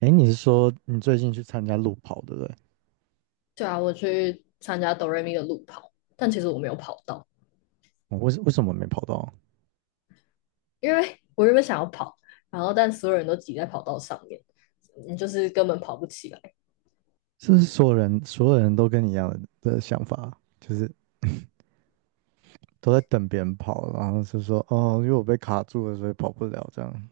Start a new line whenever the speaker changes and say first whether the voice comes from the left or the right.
right: 哎，你是说你最近去参加路跑，对不对？
left: 对啊，我去参加哆瑞咪的路跑，但其实我没有跑到，
right: 我为什么没跑到？
left: 因为我原本想要跑，然后但所有人都挤在跑道上面，你就是根本跑不起来。
right: 是不是所有人都跟你一样的想法，就是都在等别人跑，然后是说哦，因为我被卡住了，所以跑不了这样。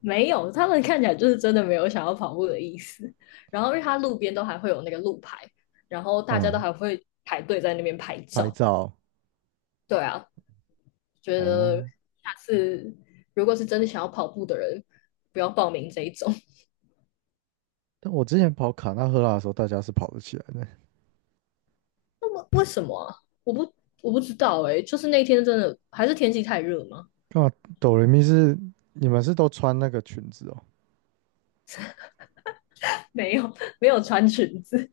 left: 没有，他们看起来就是真的没有想要跑步的意思。然后因为它路边都还会有那个路牌，然后大家都
right: 嗯，
left: 还会排队在那边拍
right: 拍
left: 照。
right: 照
left: 对啊，觉得
right: 哦。
left: 下次如果是真的想要跑步的人，不要报名这一种。
right: 但我之前跑卡纳赫拉的时候，大家是跑得起来的。
left: 那么为什么啊？我不我不知道哎、就是那天真的还是天气太热吗？
right: 干嘛？哆瑞咪是你们是都穿那个裙子哦？
left: 没有 没有穿裙子。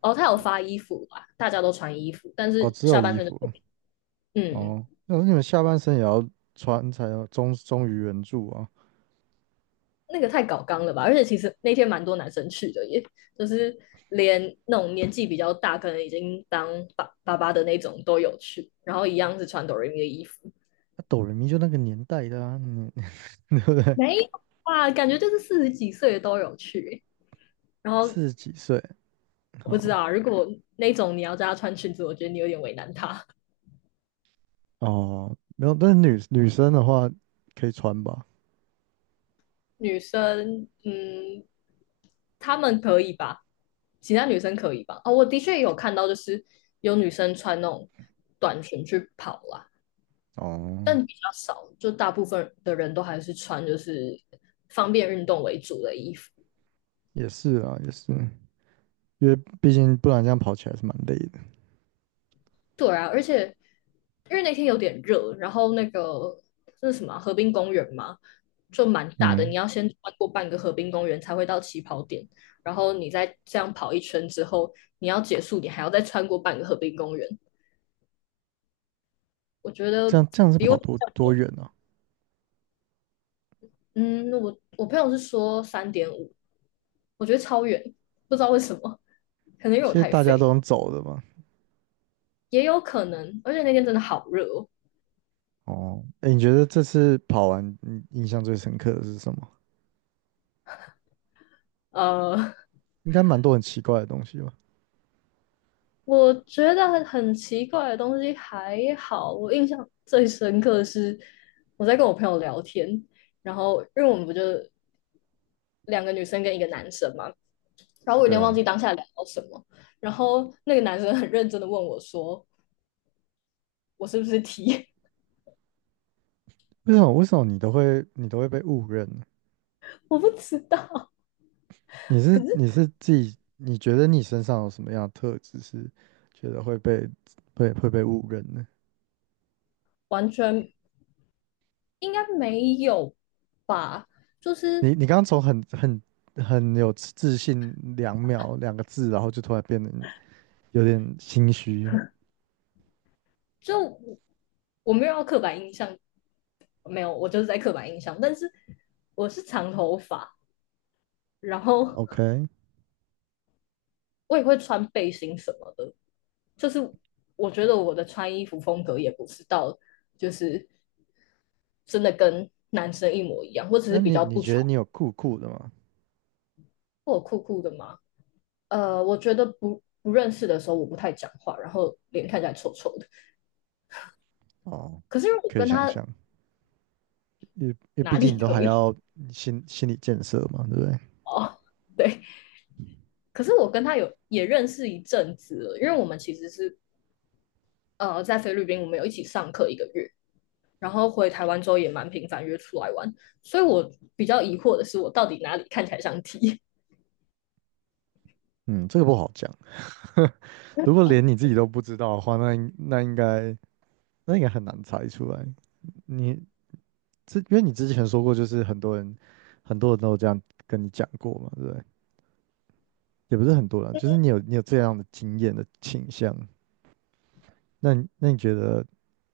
left: 哦，他有发衣服吧，大家都穿衣服，但
right: 哦，
left: 是
right: 只有
left: 下半
right: 衣
left: 身就
right: 服哦。
left: 嗯，
right: 哦那你们下半身也要穿才有忠于原著啊。
left: 太搞纲了吧？而且其实那天蛮多男生去的耶，就是连那种年纪比较大，可能已经当爸爸的那种都有去，然后一样是穿哆瑞咪的衣服。
right: 那哆瑞咪就那个年代的啊，你 对不对？
left: 没有啊，感觉就是40几岁的都有去耶。然后
right: 四十几岁，
left: 我不知
right: 哦
left: 道啊，如果那种你要叫他穿裙子，我觉得你有点为难他。
right: 哦，没有，但是女生的话可以穿吧？
left: 女生，嗯，她们可以吧？其他女生可以吧？哦，我的确有看到，就是有女生穿那种短裙去跑啦，
right: 哦，
left: 但比较少，就大部分的人都还是穿就是方便运动为主的衣服。
right: 也是啊，也是，因为毕竟不然这样跑起来是蛮累的。
left: 对啊，而且因为那天有点热，然后那是什么啊河滨公园嘛，就蛮大的，
right: 嗯，
left: 你要先穿过半个河滨公园才会到起跑点，然后你再这样跑一圈之后，你要结束，你还要再穿过半个河滨公园。我觉
right: 这
left: 得
right: 样这样是
left: 比
right: 跑
left: 我。
right: 多远啊？
left: 嗯，我朋友是说3.5，我觉得超远，不知道为什么，可能因为
right: 其
left: 我
right: 实
left: 太
right: 大家都
left: 废，
right: 能走的嘛。
left: 也有可能，而且那天真的好热哦。
right: 哦，哎，你觉得这次跑完，你印象最深刻的是什么？
left: 呃，
right: 应该蛮多很奇怪的东西吧？
left: 我觉得很奇怪的东西还好，我印象最深刻的是我在跟我朋友聊天，然后因为我们不就两个女生跟一个男生嘛，然后我有点
right: 对
left: 忘
right: 啊，
left: 记当下聊到什么，然后那个男生很认真的问我说我是不是 T，
right: 为什么你都会被误认呢？
left: 我不知道，
right: 你
left: 可
right: 是
left: 是
right: 你是自己，你觉得你身上有什么样的特质是觉得会被误认呢？
left: 完全应该没有吧，就
right: 你
left: 是
right: 你刚刚从很有自信2秒2个字，然后就突然变得有点心虚。
left: 就我我没有要刻板印象，没有，我就是在刻板印象，但是我是长头发。然后
right: OK，
left: 我也会穿背心什么的，就是我觉得我的穿衣服风格也不是到就是真的跟男生一模一样，我只是
right: 那
left: 比
right: 你
left: 较
right: 你
left: 不
right: 觉得
left: 穿，
right: 你有酷酷的吗？
left: 我酷酷的嘛。我觉得不认识的时候我不太讲话，然后脸看起来臭臭的。
right: 哦，
left: 可是如果
right: 可以
left: 跟
right: 想
left: 他
right: 象，因为
left: 哪
right: 毕
left: 里
right: 竟你都
left: 可
right: 还
left: 以。
right: 要心理建设嘛，对不对？
left: 哦，对，可是我跟他有也认识一阵子了，因为我们其实是在菲律宾，我们有一起上课1个月，然后回台湾之后也蛮频繁约出来玩，所以我比较疑惑的是，我到底哪里看起来像 T？
right: 嗯，这个不好讲。如果连你自己都不知道的话，那应该很难猜出来。你因为你之前说过，就是很多人都有这样跟你讲过嘛，对不对？也不是很多人，就是你有这样的经验的倾向。那你觉得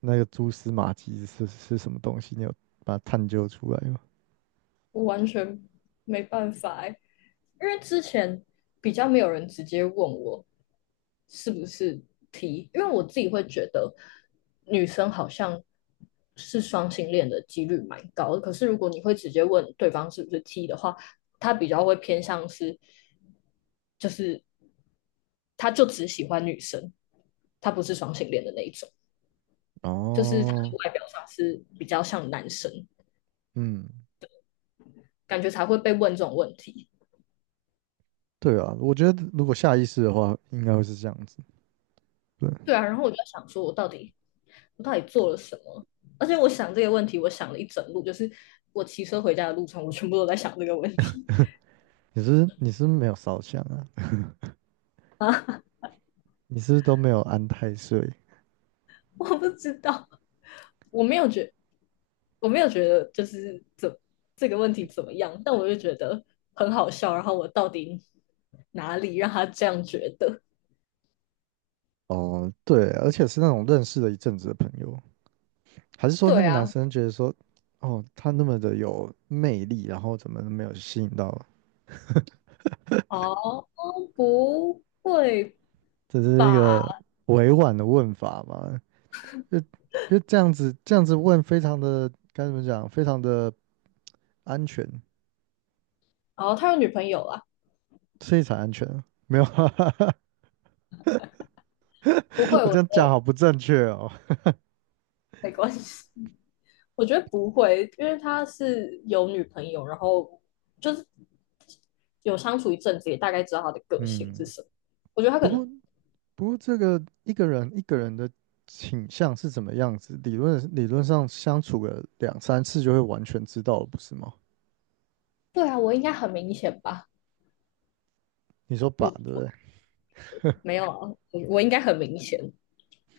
right: 那个蛛丝马迹是什么东西？你有把它探究出来吗？
left: 我完全没办法欸，因为之前比较没有人直接问我是不是 T，因为我自己会觉得女生好像是双性恋的几率蛮高的，可是如果你会直接问对方是不是 T 的话，他比较会偏向是，就是他就只喜欢女生，他不是双性恋的那一种。就是他的
right: 哦，
left: 外表上是比较像男生，
right: 嗯，
left: 感觉才会被问这种问题。
right: 对啊，我觉得如果下意识的话，应该会是这样子。对，
left: 对啊，然后我就在想说，我到底做了什么？而且我想这个问题，我想了一整路，就是我骑车回家的路上，我全部都在想这个问题。
right: 你是不是没有烧香啊？你是不是都没有安太岁？
left: 我不知道，我没有觉得，我没有觉得就是这个问题怎么样，但我就觉得很好笑。然后我到底哪里让他这样觉得？
right: 哦，对，而且是那种认识了一阵子的朋友，还是说那
left: 对
right: 个男
left: 啊。
right: 生觉得说，哦，他那么的有魅力，然后怎么没有吸引到？
left: 哦，不会
right: 这是一
left: 吧？
right: 个委婉的问法嘛？就就这样子，这样子问，非常的该怎么讲？非常的安全，
left: 哦，他有女朋友啦，
right: 所以才安全啊。没有啊，
left: 不 会，
right: 我这
left: 我
right: 样讲好不正确哦。
left: 没关系。我觉得不会，因为他是有女朋友，然后就是有相处一阵子，也大概知道他的个性
right: 嗯，
left: 是什么。我觉得他
right: 不
left: 可
right: 过
left: 能。
right: 不过这个一个人的倾向是怎么样子，理论上相处个两三次就会完全知道了，不是吗？
left: 对啊，我应该很明显吧？
right: 你说把
left: 我
right: 对不
left: 我
right: 对？
left: 没有啊，我应该很明显，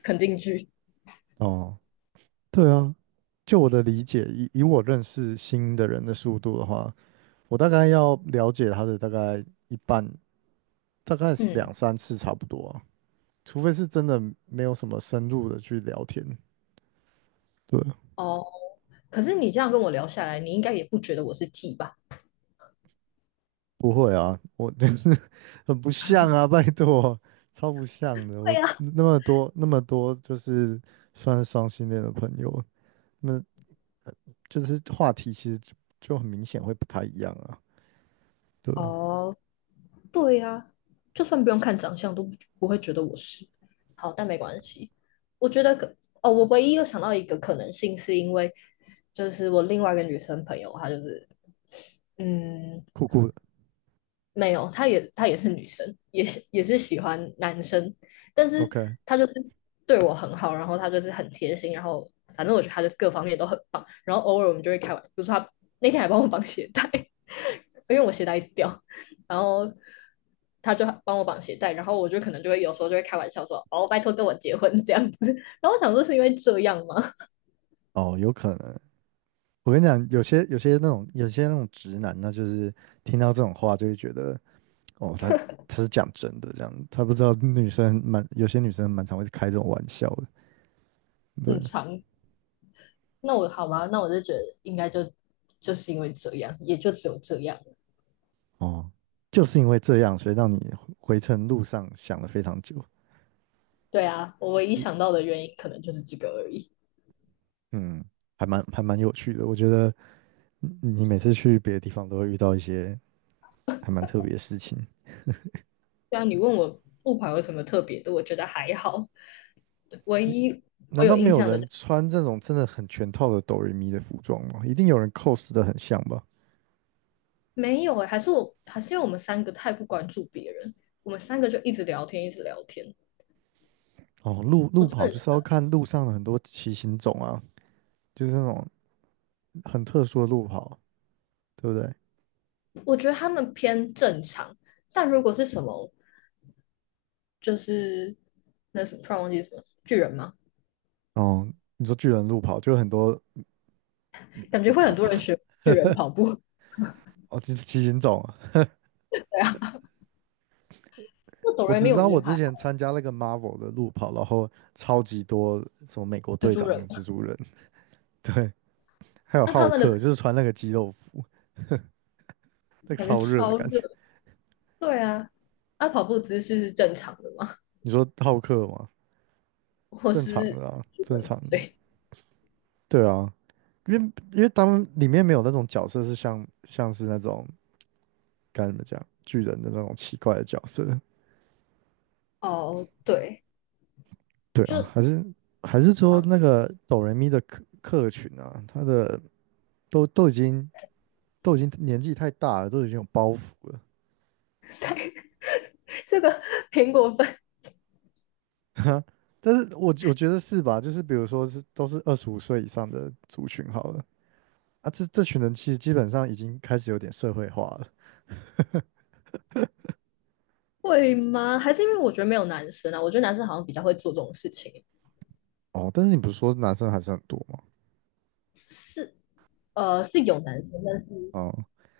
left: 肯定句。
right: 哦。对啊，就我的理解，以我认识新的人的速度的话，我大概要了解他的大概一半，大概是
left: 嗯。
right: 两三次差不多啊，除非是真的没有什么深入的去聊天。对，
left: 哦，可是你这样跟我聊下来，你应该也不觉得我是 T 吧？
right: 不会啊，我就是 很不像啊，拜托，超不像的。
left: 对
right: 我
left: 呀。
right: 那么多，就是算是双性恋的朋友，那就是话题其实就很明显会不太一样啊。对啊，
left: 哦，对呀、就算不用看长相，都不会觉得我是。好，但没关系。我觉得可。哦，我唯一又想到一个可能性，是因为就是我另外一个女生朋友，她就是嗯，
right: 酷酷的
left: 没有，她也是女生，也是喜欢男生，但是
right: ，OK，
left: 她就是对我很好，然后她就是很贴心，然后反正我觉得她就是各方面都很棒。然后偶尔我们就会开玩，比如说她那天还帮我绑鞋带，因为我鞋带一直掉，然后她就帮我绑鞋带，然后我就可能就会有时候就会开玩笑说：“哦，拜托跟我结婚这样子。然后我想说是因为这样吗？
right: 哦，有可能。我跟你讲，有些那种直男呢，就是听到这种话就会觉得，哦，他是讲真的这样，他不知道女生蛮有些女生蛮常会开这种玩笑的，对，
left: 很长。那我好吧，那我就觉得应该就是因为这样，也就只有这样。
right: 哦，就是因为这样，所以让你回程路上想了非常久，
left: 对啊，我唯一
right: 一
left: 想到的原因可能就是这个而已。
right: 嗯，还蛮有趣的，我觉得你每次去别的地方都会遇到一些还蛮特别的事情。
left: 对啊，你问我木牌有什么特别的，我觉得还好。唯一我
right: 难
left: 有
right: 道没
left: 印
right: 有
left: 象的就
right: 人穿这种真的很全套的哆瑞咪的服装吗？一定有人 cos 的很像吧？
left: 没有哎、还是我还是因为我们三个太不关注别人，我们三个就一直聊天，一直聊天。
right: 哦，路
left: 我
right: 路
left: 真
right: 跑就是要
left: 的。
right: 看路上的很多骑行种啊，就是那种很特殊的路跑，对不对？
left: 我觉得他们偏正常，但如果是什么就是那什么突然忘记什么巨人吗？
right: 哦，你说巨人路跑就有很多
left: 感
right: 米
left: 觉会
right: 卡
left: 很多
right: 萨
left: 人学巨人跑步。
right: 哦，就是骑行种啊。
left: 对啊，那哆
right: 我
left: 瑞
right: 只
left: 咪
right: 知
left: 我
right: 道
left: 觉
right: 我
left: 得
right: 之
left: 还好。
right: 前参加那个 Marvel 的路跑，然后超级多什么美国
left: 蜘
right: 队
left: 蛛
right: 长
left: 人
right: 跟
left: 嘛。
right: 蜘蛛人，对，还有
left: 那他
right: 浩
left: 们
right: 克，
left: 的
right: 就是穿那个肌肉服，那个
left: 感觉
right: 超热的
left: 超
right: 感觉。
left: 热。对啊，那、跑步姿势是正常的吗？
right: 你说浩克吗？
left: 我
right: 正常
left: 是
right: 的啊，
left: 日
right: 正
left: 本
right: 常的。
left: 对。
right: 对啊，因为他们里面没有那种角色是像是那种。该怎么讲，巨人的那种奇怪的角色。
left: 哦，对，
right: 对啊，
left: 就
right: 还是说
left: 啊，
right: 那个哆瑞咪的客群啊，他的都都已经都已经年纪太大了，都已经有包袱了。
left: 对这个苹果分
right: 但是我觉得是吧？就是比如说是都是25岁以上的族群好了啊，这群人其实基本上已经开始有点社会化了。
left: 会吗？还是因为我觉得没有男生啊？我觉得男生好像比较会做这种事情，
right: 哦，但是你不是说男生还是很多吗？
left: 是是有男生，但是
right: 哦，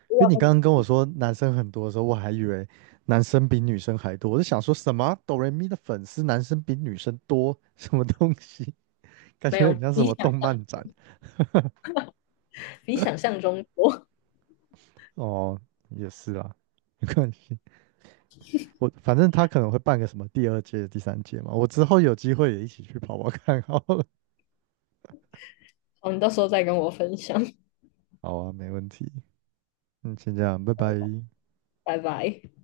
left: 如果
right: 因为
left: 要
right: 你
left: 跟
right: 刚
left: 你
right: 刚跟我说男生很多的时候，我还以为男生比女生还多，我就想说什么哆瑞咪的粉丝男生比女生多，什么东西？感
left: 没
right: 觉
left: 有
right: 很像什
left: 比
right: 么
left: 想
right: 动
left: 象
right: 漫展。
left: 比想象中多。
right: 哦，也是啦，没关系，我反正他可能会办个什么第二届、第三届嘛，我之后有机会也一起去跑跑看好了。
left: 好，你到时候再跟我分享，
right: 好啊，没问题。嗯，先这样，拜拜。
left: 拜拜。